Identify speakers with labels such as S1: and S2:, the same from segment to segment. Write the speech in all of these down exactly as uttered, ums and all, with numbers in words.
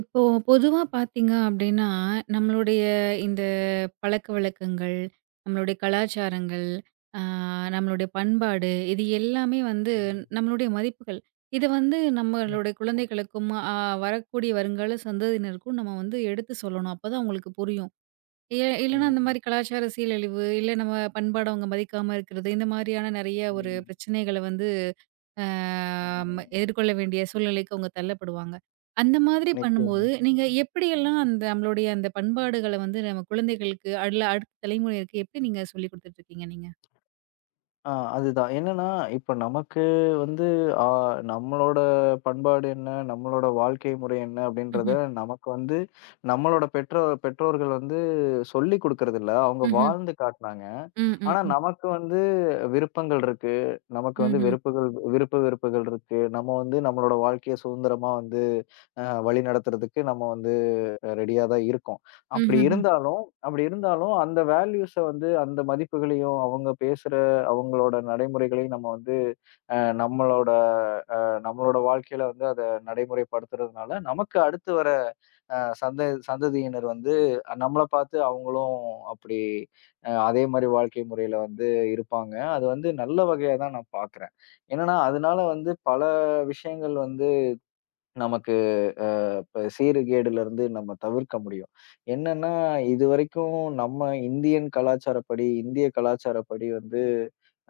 S1: இப்போ பொதுவா பார்த்தீங்க அப்டின்னா, நம்மளுடைய இந்த பழக்கவழக்கங்கள், நம்மளுடைய கலாச்சாரங்கள், ஆ நம்மளுடைய பண்பாடு இது எல்லாமே வந்து
S2: ம்.
S1: நம்மளுடைய மதிப்புகள். இத வந்து நம்மளுடைய குழந்தைகளுக்கும், அ வரக்கூடிய வருங்கால சந்ததியினருக்கும் நம்ம வந்து எடுத்து சொல்லணும். அப்பதான் அவங்களுக்கு புரியும். இ இல்லன்னா அந்த
S2: ம்.
S1: மாரி கலாச்சார சீரழிவு, இல்ல நம்ம பண்பாட அவங்க மதிக்காம இருக்கிறது, இந்த மாரியான நெறைய ஒரு
S2: ம்.
S1: பிரச்சனைகள வந்து ஆம் எதிர்கொள்ள வேண்டிய சூழ்நிலைக்கு அவங்க தள்ளப்படுவாங்க. அந்த மாதிரி
S2: நிச்சயமா.
S1: பண்ணும்போது, நீங்க எப்படியெல்லாம் அந்த நம்மளுடைய அந்த பண்பாடுகள வந்து நம்ம குழந்தைகளுக்கு அல்ல அடுத்த தலைமுறையினருக்கு எப்படி நீங்க சொல்லிக் குடுத்துட்டு இருக்கீங்க நீங்க?
S2: ஆ அதுதான். என்னன்னா, இப்ப நமக்கு வந்து ஆ நம்மளோட பண்பாடு என்ன? நம்மளோட வாழ்க்கை முறை என்ன? அப்படின்றத
S1: ம்ஹ்ம்.
S2: நமக்கு வந்து நம்மளோட பெற்றோர் பெற்றோர்கள் வந்து சொல்லிக் குடுக்கறதில்ல. அவங்க
S1: ம்ஹ்ம்.
S2: வாழ்ந்து காட்டுனாங்க.
S1: ம், ம்,
S2: ஆனா,
S1: ம்.
S2: நமக்கு வந்து விருப்பங்கள் இருக்கு. நமக்கு வந்து
S1: ம்ஹ்ம்.
S2: வெறுப்புகள் விருப்பு வெறுப்புகள் இருக்கு. நம்ம வந்து நம்மளோட வாழ்க்கைய சுதந்திரமா வந்து அ வழிநடத்துறதுக்கு நம்ம வந்து ரெடியா தான் இருக்கோம். அப்படி
S1: ம்ஹ்ஹ்ம்.
S2: இருந்தாலும் அப்படி இருந்தாலும் அந்த வேல்யூஸ வந்து அந்த மதிப்புகளையும், அவங்க பேசுற அவங்களோட நடைமுறைகளையும் நம்ம வந்து அ நம்மளோட அ நம்மளோட வாழ்க்கையில வந்து அத நடைமுறைப்படுத்துறதுனால, நமக்கு அடுத்து வர அ சந்த சந்ததியினர் வந்து நம்மள பார்த்து அவங்களும் அப்படி அ அதே மாரி வாழ்க்கை முறையில வந்து இருப்பாங்க. அது வந்து நல்ல வகையா தான் நான் பார்க்குறேன். என்னன்னா, அதனால வந்து பல விஷயங்கள் வந்து நமக்கு இப்ப சீர்கேடுல இருந்து நம்ம தவிர்க்க முடியும். என்னன்னா, இதுவரைக்கும் நம்ம இந்தியன் கலாச்சாரப்படி, இந்திய கலாச்சாரப்படி வந்து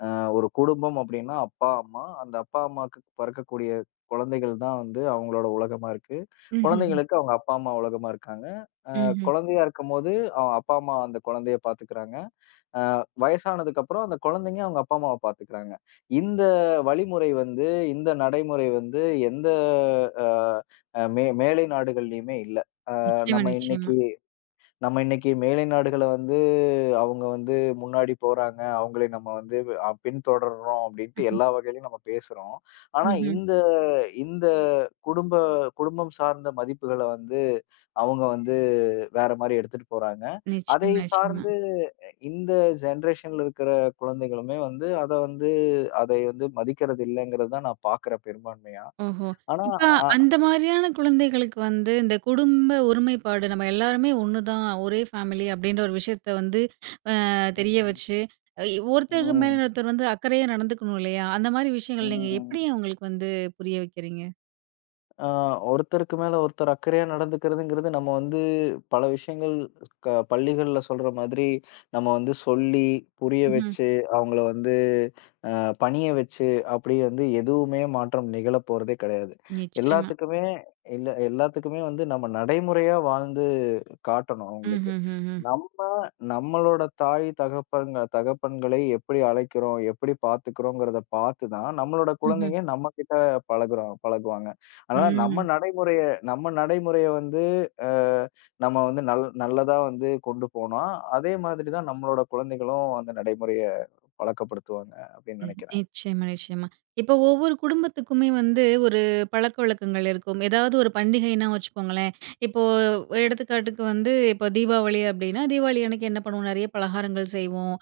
S2: அ ஒரு குடும்பம் அப்டின்னா அப்பா, அம்மா. அந்த அப்பா, அம்மாக்கு பொறக்கக்கூடிய குழந்தைகள் தான் வந்து அவங்களோட உலகமா இருக்கு.
S1: ம்ஹ்ஹ்ம்.
S2: குழந்தைகளுக்கு அவங்க அப்பா, அம்மா உலகமா இருக்காங்க. அ
S1: ம்ஹ்ம்.
S2: குழந்தையா இருக்கும்போது அவ அப்பா, அம்மா அந்த குழந்தைய பாத்துக்குறாங்க. வயசானதுக்கப்புறம் அந்த குழந்தைங்க அவங்க அப்பா, அம்மாவ பாத்துக்குறாங்க. இந்த வழிமுறை வந்து, இந்த நடைமுறை வந்து எந்த அ அ மே மேலை நாடுகள்லயுமே இல்ல.
S1: நிச்சயமா,
S2: நம்ம
S1: நிச்சயமா.
S2: இன்னைக்கு நம்ம இன்னைக்கு மேலை நாடுகள வந்து, அவங்க வந்து முன்னாடி போறாங்க. அவங்களை நம்ம வந்து அ பின்தொடர்றோம் அப்டின்ட்டு
S1: ம்ஹ்ம்.
S2: எல்லா வகையிலயும் நம்ம பேசுறோம். ஆனா
S1: ம்ஹ்ம்.
S2: இந்த இந்த குடும்ப குடும்பம் சார்ந்த மதிப்புகள வந்து அவங்க வந்து வேற மாரி எடுத்துட்டு போறாங்க. அதை
S1: நிச்சயமா, நிச்சயமா.
S2: சார்ந்து இந்த ஜெனரேஷன்ல இருக்கிற குழந்தைகளுமே வந்து அத வந்து அதை வந்து மதிக்கிறது இல்லங்கிறது தான் நான் பாக்குறேன் பெரும்பான்மையா.
S1: ஓஹோ!
S2: ஆனா
S1: இப்ப
S2: அ
S1: அந்த மாதிரியான குழந்தைகளுக்கு வந்து, இந்த குடும்ப ஒருமைப்பாடு நம்ம எல்லாருமே ஒண்ணு தான், ஒரே ஃபேமிலி அப்படின்ற ஒரு விஷயத்த வந்து அ தெரிய
S2: ம்,
S1: வச்சு, அ ஒருத்தருக்கு மேல
S2: ம்,
S1: ஒருத்தர் வந்து அக்கறையா நடந்துக்கணும் இல்லையா? அந்த மாரி
S2: ம்,
S1: விஷயங்கள் நீங்க
S2: ம்.
S1: எப்படி அவங்களுக்கு வந்து புரிய வைக்கிறீங்க?
S2: ஆ ஒருத்தருக்கு மேல ஒருத்தர் அக்கறையா நடந்துக்கிறதுங்கிறது, நம்ம வந்து பல விஷயங்கள் க பள்ளிகள்ல சொல்ற மாதிரி, நம்ம வந்து சொல்லி, புரிய
S1: ம்ஹ்ம்.
S2: வச்சு, அவங்கள வந்து அ பணிய வச்சு, அப்படி வந்து எதுவுமே மாற்றம் நிகழப் போறதே கிடையாது.
S1: நிச்சயமா.
S2: எல்லாத்துக்குமே இல்ல எல்லாத்துக்குமே வந்து நம்ம நடைமுறையா வாழ்ந்து காட்டணும் அவங்களுக்கு.
S1: ம்ஹ்ஹ்ஹ்ம்.
S2: நம்ம நம்மளோட தாய் தகப்பன்ங்க தகப்பன்களை எப்படி அழைக்கிறோம், எப்படி பார்த்துக்கிறோங்கிறத பார்த்து தான் நம்மளோட
S1: ம்ஹ்ம்.
S2: குழந்தைங்க நம்மகிட்ட பழகுறோம் பழகுவாங்க. அதனால நம்ம
S1: ம்.
S2: நடைமுறைய நம்ம நடைமுறைய வந்து அ நம்ம வந்து நல் நல்லதா வந்து கொண்டு போனா, அதே மாதிரி தான் நம்மளோட குழந்தைகளும் அந்த நடைமுறைய பழக்கப்படுத்துவாங்க அப்படின்னு
S1: ம்.
S2: நினைக்கிறேன்.
S1: நிச்சயமா, நிச்சயமா. இப்போ ஒவ்வொரு குடும்பத்துக்குமே வந்து ஒரு பழக்கவழக்கங்கள் இருக்கும். ஏதாவது ஒரு பண்டிகைன்னா வச்சுக்கோங்களேன், இப்போ ஒரு எடுத்துக்காட்டுக்கு வந்து இப்போ தீபாவளி அப்டின்னா, தீபாவளி அன்னைக்கு என்ன பண்ணுவோம்? நெறைய பலகாரங்கள் செய்வோம்.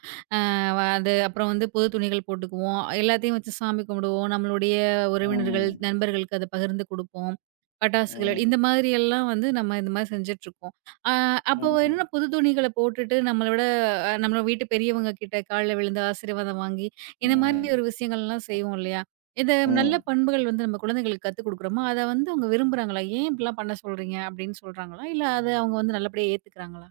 S1: அவ அது அப்புறம் வந்து புது துணிகள் போட்டுக்குவோம். எல்லாத்தையும் வச்சு சாமி கும்பிடுவோம். நம்மளுடைய உறவினர்கள்,
S2: ம்.
S1: நண்பர்களுக்கு அத பகிர்ந்து குடுப்போம். பட்டாசுகள்
S2: ம்.
S1: இந்த மாதிரி எல்லாம் வந்து நம்ம இந்த மாதிரி செஞ்சுட்ருக்கோம். அ அப்போ என்ன
S2: ம்.
S1: புது துணிகள போட்டுட்டு நம்மள விட அ நம்ம வீட்டு பெரியவங்க கிட்ட கால்ல விழுந்து ஆசீர்வாதம் வாங்கி, இந்த மாதிரி
S2: ம்.
S1: ஒரு விஷயங்கள்லாம் செய்வோம் இல்லையா? இந்த நல்ல
S2: ம்.
S1: பண்புகள் வந்து நம்ம குழந்தைகளுக்கு கத்துக் குடுக்குறோமா, அத வந்து அவங்க விரும்புறாங்களா? "ஏன் இப்படிலாம் பண்ண சொல்றீங்க?" அப்படின்னு சொல்றாங்களா? இல்ல அத அவங்க வந்து நல்லபடியா ஏத்துக்கிறாங்களா?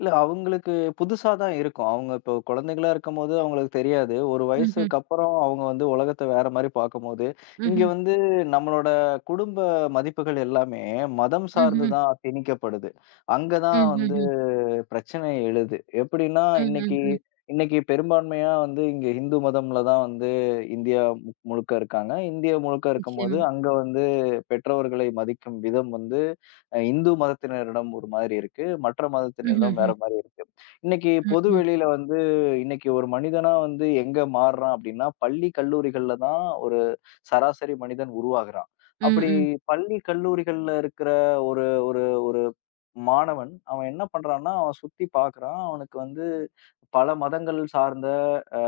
S2: இல்ல அவங்களுக்கு புதுசா தான் இருக்கும். அவங்க இப்போ குழந்தைகளா இருக்கும்போது அவங்களுக்கு தெரியாது. ஒரு
S1: ம்ஹ்ம்.
S2: வயசுக்கு அப்புறம் அவங்க வந்து உலகத்த வேற மாரி பார்க்கும்போது, இங்க
S1: ம்ஹ்ம்.
S2: வந்து நம்மளோட குடும்ப மதிப்புகள் எல்லாமே மதம் சார்ந்து
S1: ம்ஹ்ம்.
S2: தான் திணிக்கப்படுது. அங்க தான் வந்து
S1: ம்ஹ்ஹ்ம்.
S2: பிரச்சனை எழுது. எப்படின்னா, இன்னைக்கு
S1: ம்ஹ்ம்.
S2: இன்னைக்கு பெரும்பான்மையா வந்து இங்க இந்து மதம்ல தான் வந்து இந்தியா மு முழுக்க இருக்காங்க. இந்தியா முழுக்க இருக்கும்போது,
S1: நிச்சயமா.
S2: அங்க வந்து பெற்றோர்களை மதிக்கும் விதம் வந்து அ இந்து மதத்தினரிடம் ஒரு மாதிரி இருக்கு. மற்ற மதத்தினரிடம்
S1: ம்ஹ்ஹ்ம்.
S2: வேற மாரி இருக்கு. இன்னைக்கு
S1: ம்,
S2: பொது
S1: ம்.
S2: வெளியில வந்து இன்னைக்கு ஒரு மனிதனா வந்து எங்க மாறுறான் அப்படின்னா, பள்ளி, கல்லூரிகள்ல தான் ஒரு சராசரி மனிதன் உருவாகுறான்.
S1: ம்,
S2: அப்படி
S1: ம்.
S2: பள்ளி, கல்லூரிகள்ல இருக்கிற ஒரு ஒரு ஒரு மாணவன். அவன் என்ன பண்றான்னா, அவன் சுத்தி பார்க்குறான். அவனுக்கு வந்து பல மதங்கள் சார்ந்த அ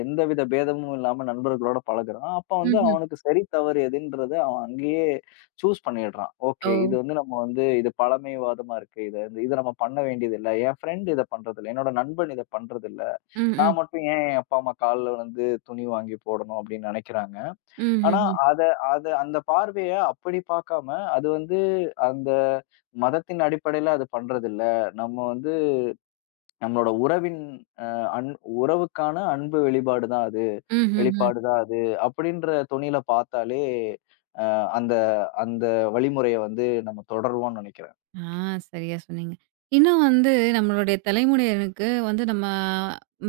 S2: எந்தவித பேதமும் இல்லாம நண்பர்களோட பழகுறான். அப்ப வந்து
S1: ம்ஹ்ம்.
S2: அவனுக்கு சரி, தவறு எதுன்றத அவன் அங்கேயே சூஸ் பண்ணிடுறான்.
S1: ஓ!
S2: ஓகே. இது வந்து நம்ம வந்து இது பழமைவாதமா இருக்கு. இத வந்து இத நம்ம பண்ண வேண்டியதில்ல. என் ஃப்ரெண்ட் இத பண்றதில்ல. என்னோட நண்பன் இத பண்றதில்ல.
S1: ம், ம்.
S2: நான் மட்டும் ஏன் என் அப்பா, அம்மா கால்ல வந்து துணி வாங்கி போடணும் அப்படின்னு நெனைக்கிறாங்க. ஆனா
S1: ம்ஹ்ஹ்ம்.
S2: அத அத அந்த பார்வைய அப்படி பார்க்காம, அது வந்து அந்த மதத்தின் அடிப்படையில அது பண்றதில்ல. நம்ம வந்து நம்மளோட உறவின் அ அன் உறவுக்கான அன்பு வெளிப்பாடு தான் அது.
S1: ம்ஹ்ஹ்ம்.
S2: வெளிப்பாடு தான் அது. அப்படின்ற தொனியில பார்த்தாலே, அ அந்த அந்த வழிமுறைய வந்து நம்ம தொடருவோம்னு நெனைக்கிறேன்.
S1: ஆ சரியா சொன்னீங்க. இன்னும் வந்து நம்மளுடைய தலைமுறையினருக்கு வந்து நம்ம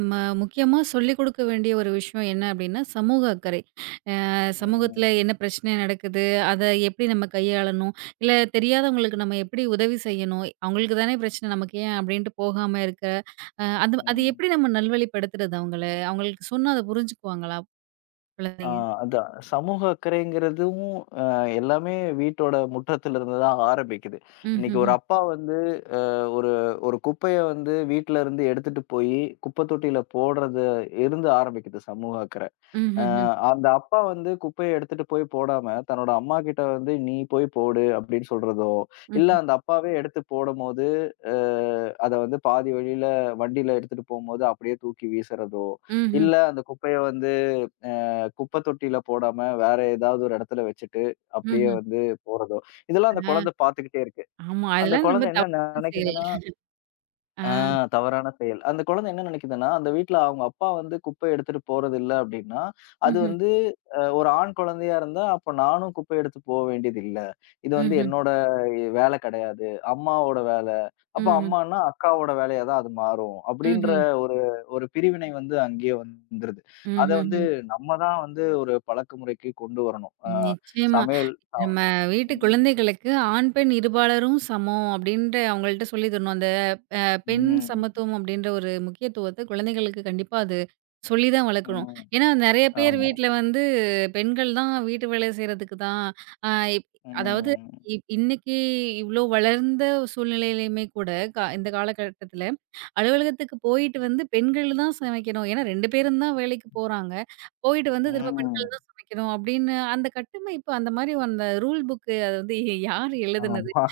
S1: ம முக்கியமா சொல்லிக் கொடுக்க வேண்டிய ஒரு விஷயம் என்ன அப்டின்னா, சமூக அக்கறை. அ சமூகத்தில
S2: ம்.
S1: என்ன பிரச்சனை நடக்குது? அத எப்படி நம்ம கையாளணும்? இல்ல தெரியாதவங்களுக்கு நம்ம எப்படி உதவி செய்யணும்? அவங்களுக்கு தானே பிரச்சனை நமக்கு ஏன் அப்டின்ட்டு போகாம இருக்க, அ அது அது
S2: ம்.
S1: எப்படி நம்ம நல்வழிப்படுத்துறது அவங்கள? அவங்களுக்கு சொன்னா அத புரிஞ்சுக்குவாங்களா?
S2: ஆ
S1: குழந்தைங்க?
S2: அதான். சமூக அக்கறைங்கிறதும் அ எல்லாமே வீட்டோட முற்றத்திலிருந்து தான் ஆரம்பிக்குது. இன்னைக்கு ஒரு
S1: ம்ஹ்ஹ்ம்.
S2: அப்பா வந்து ஒரு ஒரு குப்பைய வந்து வீட்ல இருந்து எடுத்துட்டு போயி, குப்பை தொட்டியில போடுறது இருந்து ஆரம்பிக்குது சமூக அக்கறை. அ
S1: ம்ஹ்ஹ்ம்.
S2: அந்த அப்பா வந்து குப்பைய எடுத்துட்டு போய் போடாம, தன்னோட அம்மாகிட்ட வந்து "நீ போய் போடு" அப்படின்னு சொல்றதோ, இல்ல
S1: ம்.
S2: அந்த அப்பாவே எடுத்து போடும்போது, அ அத வந்து பாதி வழியில வண்டியில எடுத்துட்டு போம்போது அப்படியே தூக்கி வீசுறதோ,
S1: ம்ஹ்ம்.
S2: இல்ல அந்த குப்பைய வந்து அஹ் குப்பை தொட்டியில போடாம வேற ஏதாவது ஒரு இடத்துல வச்சுட்டு அப்படியே
S1: ம்ஹ்ம்.
S2: வந்து போறதோ, இதெல்லாம் அந்த
S1: ஆ.
S2: குழந்தை பார்த்துக்கிட்டே இருக்கு.
S1: ஆமா.
S2: அந்த
S1: அதெல்லாம் ரொம்ப
S2: குழந்தை என்ன
S1: தவறான செயல்.
S2: நினைக்குதுன்னா
S1: ஆ.
S2: ஆ தவறான செயல். அந்த குழந்தை என்ன நினைக்குதுன்னா, அந்த வீட்ல அவங்க அப்பா வந்து குப்பை எடுத்துட்டு போறதில்ல அப்படின்னா, அது
S1: ம்ஹ்ம்.
S2: வந்து அ ஒரு ஆண் குழந்தையா இருந்தா, அப்ப நானும் குப்பை எடுத்து போ வேண்டியதில்ல. இது வந்து
S1: ம்ஹ்ம்.
S2: என்னோட வேலை கிடையாது. அம்மாவோட வேலை. அப்ப
S1: ம்ஹ்ம்.
S2: அம்மான்னா அக்காவோட வேலையா தான் அது மாறும். அப்படின்ற
S1: ம்ஹ்ம்.
S2: ஒரு ஒரு பிரிவினை வந்து அங்கேயே வந்துருது. அத வந்து
S1: ம்ஹ்ஹ்ம்.
S2: நம்ம தான் வந்து ஒரு பழக்கமுறைக்கு கொண்டு வரணும். அ
S1: நிச்சயமா.
S2: சமையல். அ
S1: நம்ம வீட்டு
S2: ம்,
S1: குழந்தைகளுக்கு ஆண், பெண் இருபாலரும் சமம் அப்டின்ற அவங்கள்ட்ட சொல்லி தரணும். பெண்
S2: ம்,
S1: சமத்துவம் அப்படின்ற ஒரு முக்கியத்துவத்த குழந்தைகளுக்கு கண்டிப்பா அது சொல்லி தான் வளர்க்கணும்.
S2: ம்.
S1: ஏன்னா நெறைய பேர்
S2: ஆமா.
S1: வீட்ல வந்து பெண்கள் தான் வீட்டு வேலை செய்றதுக்கு தான் அ இப் அதாவது
S2: ம்,
S1: இப் இன்னைக்கு இவ்ளோ வளர்ந்த சூழ்நிலையிலயுமே கூட கா இந்த காலகட்டத்தில அலுவலகத்துக்கு போயிட்டு வந்து பெண்கள் தான் சமைக்கணும். ஏன்னா ரெண்டு பேரும் தான் வேலைக்கு போறாங்க. போயிட்டு வந்து திரும்ப
S2: ம்.
S1: பெண்கள் தான் சமைக்கணும் அப்படின்னு அந்த கட்டமைப்பு அந்த மாரி அந்த ரூல் புக் அது வந்து யார் எழுதுனது?
S2: ஆமா.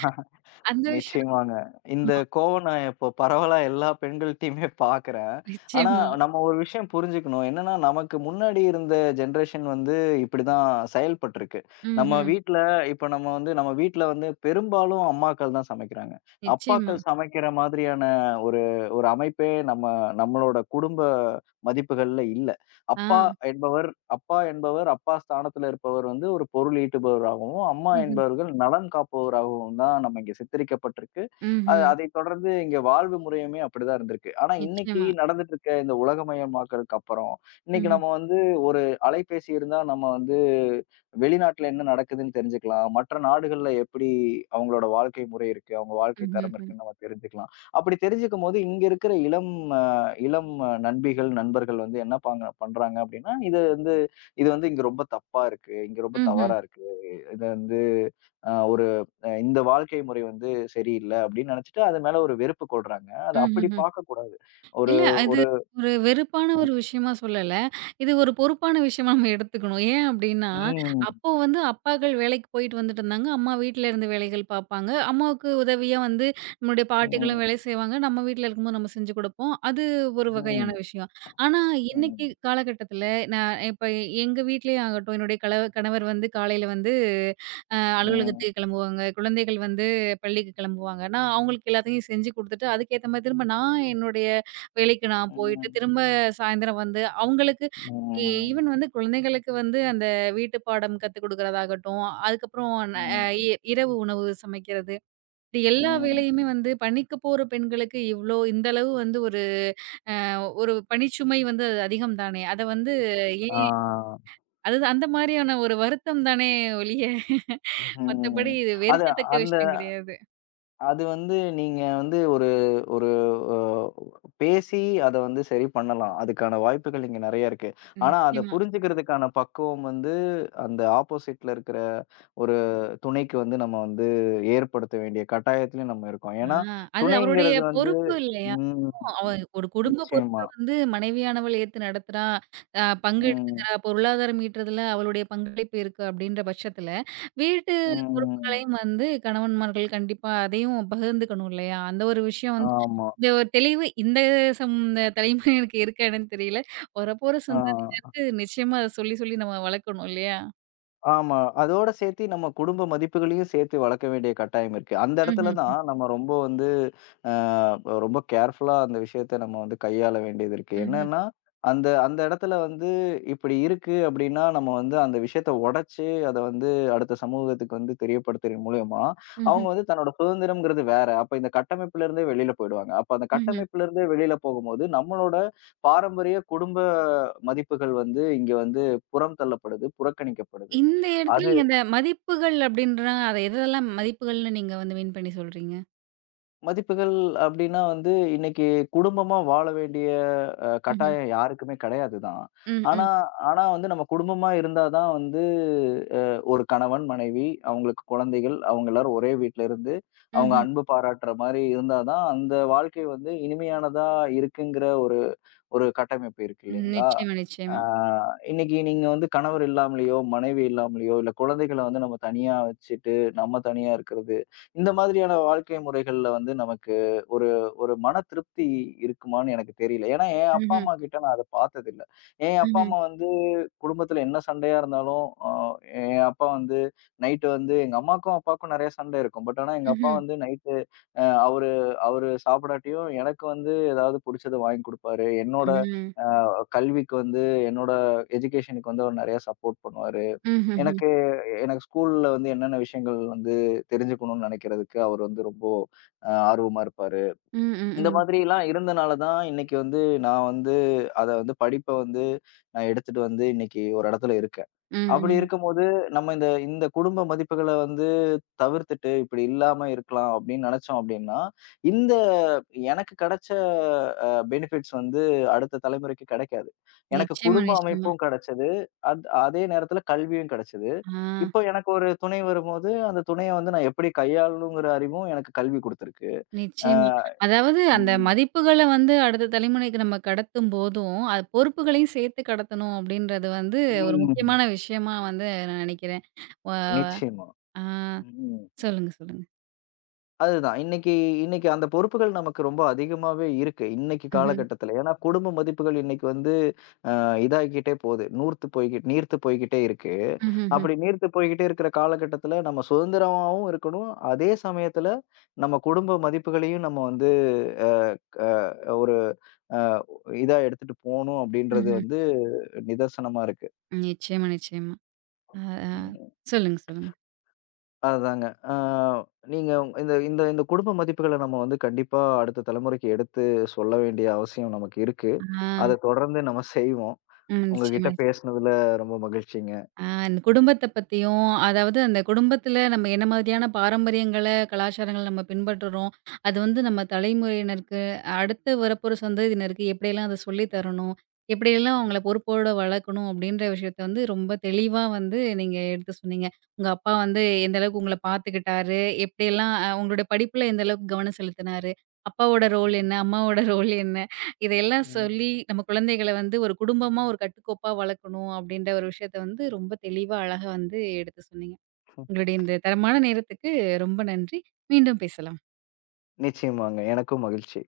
S1: அந்த விஷயம்.
S2: நிச்சயமாங்க. இந்த
S1: ஆமா.
S2: கோவம் நான் இப்போ பரவலா எல்லா பெண்கள்ட்டயுமே பார்க்குறேன். ஆனா,
S1: நிச்சயமா.
S2: நம்ம ஒரு விஷயம் புரிஞ்சுக்கணும். என்னன்னா, நமக்கு முன்னாடி இருந்த ஜெனரேஷன் வந்து இப்படிதான் செயல்பட்டுருக்கு. நம்ம
S1: ம்ஹ்ம்.
S2: வீட்ல இப்ப நம்ம வந்து நம்ம வீட்ல வந்து பெரும்பாலும் அம்மாக்கள் தான் சமைக்கிறாங்க.
S1: நிச்சயமா.
S2: அப்பாக்கள் சமைக்கிற மாதிரியான ஒரு ஒரு அமைப்பே நம்ம நம்மளோட குடும்ப மதிப்புகள்ல இல்ல.
S1: ஆ.
S2: அப்பா என்பவர் அப்பா என்பவர், அப்பா ஸ்தானத்துல இருப்பவர் வந்து ஒரு பொருள் ஈட்டுபவராகவும், அம்மா
S1: ம்ஹ்ம்.
S2: என்பவர்கள் நலன் காப்பவராகவும் தான் நம்ம இங்க சித்தரிக்கப்பட்டிருக்கு. அ
S1: ம்ஹ்ம்.
S2: அதைத் தொடர்ந்து இங்க வாழ்வு முறையுமே அப்படிதான் இருந்திருக்கு. ஆனா இன்னைக்கு
S1: நிச்சயமா.
S2: நடந்துட்டு இருக்க இந்த உலகமயமாக்கலுக்கு அப்புறம், இன்னைக்கு
S1: ம்ஹ்ம்.
S2: நம்ம வந்து ஒரு அலைபேசி இருந்தா நம்ம வந்து வெளிநாட்டுல என்ன நடக்குதுன்னு தெரிஞ்சுக்கலாம். மற்ற நாடுகள்ல எப்படி அவங்களோட வாழ்க்கை முறை இருக்கு, அவங்க வாழ்க்கை தரம்
S1: ம்ஹ்ஹ்ம்.
S2: இருக்குன்னு நம்ம தெரிஞ்சுக்கலாம். அப்படி தெரிஞ்சுக்கும்போது இங்க இருக்கிற இளம் அ இளம் அஹ், நண்பிகள், நண்பர்கள் வந்து என்ன பாங்க பண்றாங்க அப்படின்னா, இது வந்து இது வந்து இங்க ரொம்ப தப்பா இருக்கு. இங்க ரொம்ப
S1: ம்ஹ்ம்.
S2: தவறா இருக்கு. இது வந்து அ ஒரு அ இந்த வாழ்க்கை முறை வந்து சரியில்ல அப்படின்னு நினைச்சுட்டு அது மேல ஒரு வெறுப்பு கொள்றாங்க. அத அப்படி
S1: ம்ஹ்ஹ்ம்.
S2: பார்க்கக்கூடாது. ஒரு
S1: இல்ல. அது
S2: ஒரு
S1: ஒரு வெறுப்பான ஒரு விஷயமா சொல்லல. இது ஒரு பொறுப்பான விஷயமா நம்ம எடுத்துக்கணும். ஏன் அப்டின்னா,
S2: ம், ம்,
S1: அப்போ வந்து அப்பாக்கள் வேலைக்கு போயிட்டு வந்துட்டு இருந்தாங்க. அம்மா வீட்ல இருந்து வேலைகள் பார்ப்பாங்க. அம்மாவுக்கு உதவியா வந்து நம்மளுடைய பாட்டிகளும்
S2: ம்,
S1: வேலை செய்வாங்க. நம்ம வீட்ல இருக்கும்போது நம்ம செஞ்சு குடுப்போம். அது ஒரு வகையான
S2: ம்,
S1: விஷயம். ஆனா, இன்னைக்கு
S2: ம்,
S1: காலகட்டத்தில நான் இப்ப எங்க வீட்லயே ஆகட்டும், என்னுடைய கல கணவர் வந்து காலையில வந்து அ
S2: ம்,
S1: அலுவலகத்துக்கு கிளம்புவாங்க. குழந்தைகள் வந்து பள்ளிக்கு கிளம்புவாங்க. நான் அவங்களுக்கு எல்லாத்தையும் செஞ்சு குடுத்துட்டு, அதுக்கேத்த மாரி திரும்ப நான் என்னுடைய வேலைக்கு நான் போயிட்டு,
S2: ம்,
S1: திரும்ப சாயந்தரம் வந்து அவங்களுக்கு இ ஈவன் வந்து குழந்தைகளுக்கு வந்து அந்த வீட்டு பாடம் கத்துக் குடுக்குறதாகட்டும், அதுக்கப்புறம் ந அ
S2: ம்,
S1: இ இரவு உணவு சமைக்கிறது. இது எல்லா
S2: ம்.
S1: வேலையுமே வந்து பணிக்கு போற பெண்களுக்கு இவ்ளோ இந்த அளவு வந்து ஒரு ஒரு பணிச்சுமை வந்து அது அதிகம் தானே! அத வந்து ஏன்
S2: ஆ.
S1: அது அந்த மாரியான ஒரு வருத்தம் தானே ஒழிய மத்தபடி
S2: ம்.
S1: இது
S2: அது
S1: வெறுக்கத்தக்க
S2: அந்த
S1: விஷயம் கிடையாது.
S2: அது வந்து நீங்க வந்து ஒரு ஒரு அ பேசி அத வந்து சரி பண்ணலாம். அதுக்கான வாய்ப்புகள் இங்க நெறைய இருக்கு. ஆனா, அத
S1: நிச்சயமா.
S2: புரிஞ்சுக்கிறதுக்கான பக்குவம் வந்து அந்த ஆப்போசிட்ல இருக்கிற ஒரு துணைக்கு வந்து நம்ம வந்து ஏற்படுத்த வேண்டிய கட்டாயத்திலயும் நம்ம இருக்கோம்.
S1: ஆ,
S2: ஏன்னா,
S1: அது அவருடைய
S2: துணைங்கிறது வந்து
S1: பொறுப்பு இல்லையா?
S2: ம்.
S1: அதுவும் அவ ஒரு குடும்ப பொறுப்ப
S2: நிச்சயமா.
S1: வந்து மனைவியானவள் ஏத்து நடத்துறா, அ பங்கு
S2: ம்.
S1: எடுத்துக்கிறா, பொருளாதாரம் ஈட்டுறதுல அவளுடைய பங்களிப்பு இருக்கு அப்டின்ற பட்சத்துல, வீட்டு
S2: ம்.
S1: பொறுப்புகளையும் வந்து கணவன்மார்கள் கண்டிப்பா அதையும் பகிர்ந்துக்கணும் இல்லையா? அந்த ஒரு விஷயம் வந்து
S2: ஆமா.
S1: இந்த ஒரு தெளிவு இந்த சம் இந்த தலைமுறையினருக்கு இருக்கா என்னன்னு தெரியல. வரப்போற
S2: ஆ.
S1: சந்ததியினருக்கு நிச்சயமா அத சொல்லி சொல்லி நம்ம வளர்க்கணும் இல்லையா?
S2: ஆமா. அதோட சேர்த்து நம்ம குடும்ப மதிப்புகளையும் சேர்த்து வளர்க்க வேண்டிய கட்டாயம் இருக்கு. அந்த இடத்துல
S1: ம்ஹ்ஹ்ம்.
S2: தான் நம்ம ரொம்ப வந்து அ ரொம்ப கேர்ஃபுல்லா அந்த விஷயத்த நம்ம வந்து கையாள வேண்டியது இருக்கு.
S1: ம்ஹ்ம்.
S2: என்னன்னா, அந்த அந்த இடத்துல வந்து இப்படி இருக்கு அப்படின்னா, நம்ம வந்து அந்த விஷயத்த உடைச்சு அத வந்து அடுத்த சமூகத்துக்கு வந்து தெரியப்படுத்துறதன் மூலியமா,
S1: ம்ஹ்ம்.
S2: அவங்க வந்து தன்னோட சுதந்திரம்ங்கிறது வேற. அப்ப இந்த கட்டமைப்புல இருந்தே வெளியில போயிடுவாங்க. அப்ப அந்த
S1: ம்ஹ்ம்.
S2: கட்டமைப்புல இருந்தே வெளியில போகும்போது, நம்மளோட பாரம்பரிய குடும்ப மதிப்புகள் வந்து இங்க வந்து புறம் தள்ளப்படுது, புறக்கணிக்கப்படுது.
S1: இந்த இடத்துல
S2: அது
S1: நீங்க அந்த மதிப்புகள் அப்படின்றாங்க, அத எதெல்லாம் மதிப்புகள்னு நீங்க வந்து மீன் பண்ணி சொல்றீங்க?
S2: மதிப்புகள் அப்டின்னா வந்து, இன்னைக்கு குடும்பமா வாழ வேண்டிய அ
S1: ம்ஹ்ம்.
S2: கட்டாயம் யாருக்குமே கிடையாது தான்.
S1: ம்,
S2: ஆனா
S1: ம்,
S2: ஆனா வந்து நம்ம குடும்பமா இருந்தா தான் வந்து அ ஒரு கணவன், மனைவி, அவங்களுக்கு குழந்தைகள், அவங்க எல்லாரும் ஒரே வீட்ல இருந்து, அவங்க
S1: ம்ஹ்ம்.
S2: அன்பு பாராட்டுற மாரி இருந்தா தான், அந்த வாழ்க்கை வந்து இனிமையானதா இருக்குங்கிற ஒரு ஒரு கட்டமைப்பு இருக்கு இல்லைங்களா?
S1: நிச்சயமா,
S2: ஆ
S1: நிச்சயமா.
S2: இன்னைக்கு நீங்க வந்து கணவர் இல்லாமலயோ, மனைவி இல்லாமலயோ, இல்ல குழந்தைகள வந்து நம்ம தனியா வச்சுட்டு, நம்ம தனியா இருக்கிறது, இந்த மாதிரியான வாழ்க்கை முறைகள்ல வந்து நமக்கு ஒரு ஒரு மன திருப்தி இருக்குமான்னு எனக்கு தெரியல. ஏன்னா, என் அப்பா,
S1: ம்ஹ்ம்,
S2: அம்மா கிட்ட நான் அத பார்த்ததில்ல. என் அப்பா,
S1: ம்ஹ்ம்,
S2: அம்மா வந்து குடும்பத்துல என்ன சண்டையா இருந்தாலும், அ என் அப்பா வந்து நைட்டு வந்து எங்க அம்மாக்கும், அப்பாவுக்கும் நெறைய சண்டை இருக்கும். பட் ஆனா எங்க அப்பா
S1: ம்ஹ்ம்,
S2: வந்து நைட்டு அ அவரு அவரு சாப்பிடாட்டியும் எனக்கு வந்து ஏதாவது புடிச்சத வாங்கி குடுப்பாரு. என்னோட
S1: ம்.
S2: கல்விக்கு வந்து என்னோட எஜுகேஷனுக்கு வந்து அவர் நெறைய சப்போர்ட் பண்ணுவாரு.
S1: ம்ஹ்ஹ்ம்.
S2: எனக்கு எனக்கு ஸ்கூல்ல வந்து என்னென்ன விஷயங்கள் வந்து தெரிஞ்சுக்கணும்னு நெனைக்கிறதுக்கு அவர் வந்து ரொம்ப அ ஆர்வமா இருப்பாரு.
S1: ம், ம்,
S2: இந்த
S1: ம்.
S2: மாதிரிலாம் இருந்தனால தான் இன்னைக்கு வந்து நான் வந்து அத வந்து படிப்ப வந்து நான் எடுத்துட்டு வந்து இன்னைக்கு ஒரு இடத்துல இருக்கேன்.
S1: ம்,
S2: அப்படி
S1: ம்.
S2: இருக்கும்போது நம்ம இந்த இந்த குடும்ப மதிப்புகள வந்து தவிர்த்துட்டு இப்படி இல்லாம இருக்கலாம் அப்படின்னு நினைச்சோம் அப்படின்னா, இந்த எனக்கு கிடைச்ச அ பெனிஃபிட்ஸ் வந்து அடுத்த தலைமுறைக்கு கிடைக்காது. எனக்கு
S1: நிச்சயமா,
S2: குடும்ப
S1: நிச்சயமா.
S2: அமைப்பும் கிடைச்சது. அத் அதே நேரத்துல கல்வியும் கிடைச்சது.
S1: ஆ,
S2: இப்போ எனக்கு ஒரு துணை வரும்போது, அந்த துணைய வந்து நான் எப்படி கையாளணுங்கிற அறிவும் எனக்கு கல்வி குடுத்திருக்கு. ஆ
S1: நிச்சயமா. அதாவது அந்த
S2: ம்.
S1: மதிப்புகள வந்து அடுத்த தலைமுறைக்கு நம்ம கடத்தும் போதும், அது பொறுப்புகளையும் சேர்த்து கடத்தணும் அப்படின்றது வந்து ஒரு
S2: ம்.
S1: முக்கியமான விஷயமா வந்து நான் நினைக்கிறேன். வ
S2: நிச்சயமா.
S1: ஆ
S2: ம்.
S1: சொல்லுங்க, சொல்லுங்க.
S2: அதுதான். இன்னைக்கு இன்னைக்கு அந்த பொறுப்புகள் நமக்கு ரொம்ப அதிகமாவே இருக்கு. இன்னைக்கு
S1: ம்ஹ்ம்,
S2: காலகட்டத்துல. ஏன்னா குடும்ப மதிப்புகள் இன்னைக்கு வந்து இதாகிக்கிட்டே போது. நூர்த்து போய்கிட் நீர்த்து போய்க்கிட்டே இருக்கு.
S1: ம்ஹ்ஹ்ம்,
S2: அப்படி நீர்த்து போய்க்கிட்டே இருக்கிற காலகட்டத்தில நம்ம சுதந்திரமாவும் இருக்கணும். அதே சமயத்தில நம்ம குடும்ப மதிப்புகளையும் நம்ம வந்து அ க ஒரு அ இதா எடுத்துட்டு போணும் அப்படின்றது
S1: ம்ஹ்ம்.
S2: வந்து நிதர்சனமா இருக்கு.
S1: நிச்சயமா, நிச்சயமா. அ அ
S2: ம்.
S1: சொல்லுங்க, சொல்லுங்க.
S2: அதுதாங்க. அ நீங்க உங்க- இந்த இந்த இந்த குடும்ப மதிப்புகள நம்ம வந்து கண்டிப்பா அடுத்த தலைமுறைக்கு எடுத்து சொல்ல வேண்டிய அவசியம் நமக்கு இருக்கு.
S1: ஆ,
S2: அத தொடர்ந்து நம்ம செய்வோம்.
S1: ம்.
S2: உங்ககிட்ட
S1: நிச்சயமா.
S2: பேசினதுல ரொம்ப மகிழ்ச்சிங்க.
S1: ஆ இந்த குடும்பத்த பத்தியும், அதாவது அந்த குடும்பத்தில நம்ம என்ன மாதிரியான பாரம்பரியங்கள, கலாச்சாரங்கள நம்ம பின்பற்றுறோம். அது வந்து நம்ம தலைமுறையினருக்கு, அடுத்து வரப்போற சந்ததியினருக்கு எப்படியெல்லாம் அத சொல்லி தரணும், எப்படியெல்லாம் அவங்கள பொறுப்போட வளர்க்கணும் அப்படின்ற விஷயத்த வந்து ரொம்ப தெளிவா வந்து நீங்க எடுத்து சொன்னீங்க. உங்க அப்பா வந்து எந்த அளவுக்கு உங்கள பார்த்துக்கிட்டாரு, எப்படியெல்லாம் அ உங்களுடைய படிப்புல எந்த அளவுக்கு கவனம் செலுத்தினாரு, அப்பாவோட ரோல் என்ன,
S2: ம்.
S1: அம்மாவோட ரோல் என்ன, இதையெல்லாம்
S2: ம்.
S1: சொல்லி நம்ம குழந்தைகள வந்து ஒரு குடும்பமா ஒரு கட்டுக்கோப்பா வளர்க்கணும் அப்படின்ற ஒரு விஷயத்த வந்து ரொம்ப தெளிவா, அழகா வந்து எடுத்து சொன்னீங்க. உங்களுடைய இந்த தரமான நேரத்துக்கு ரொம்ப நன்றி. மீண்டும் பேசலாம்.
S2: நிச்சயமாங்க. எனக்கும் மகிழ்ச்சி.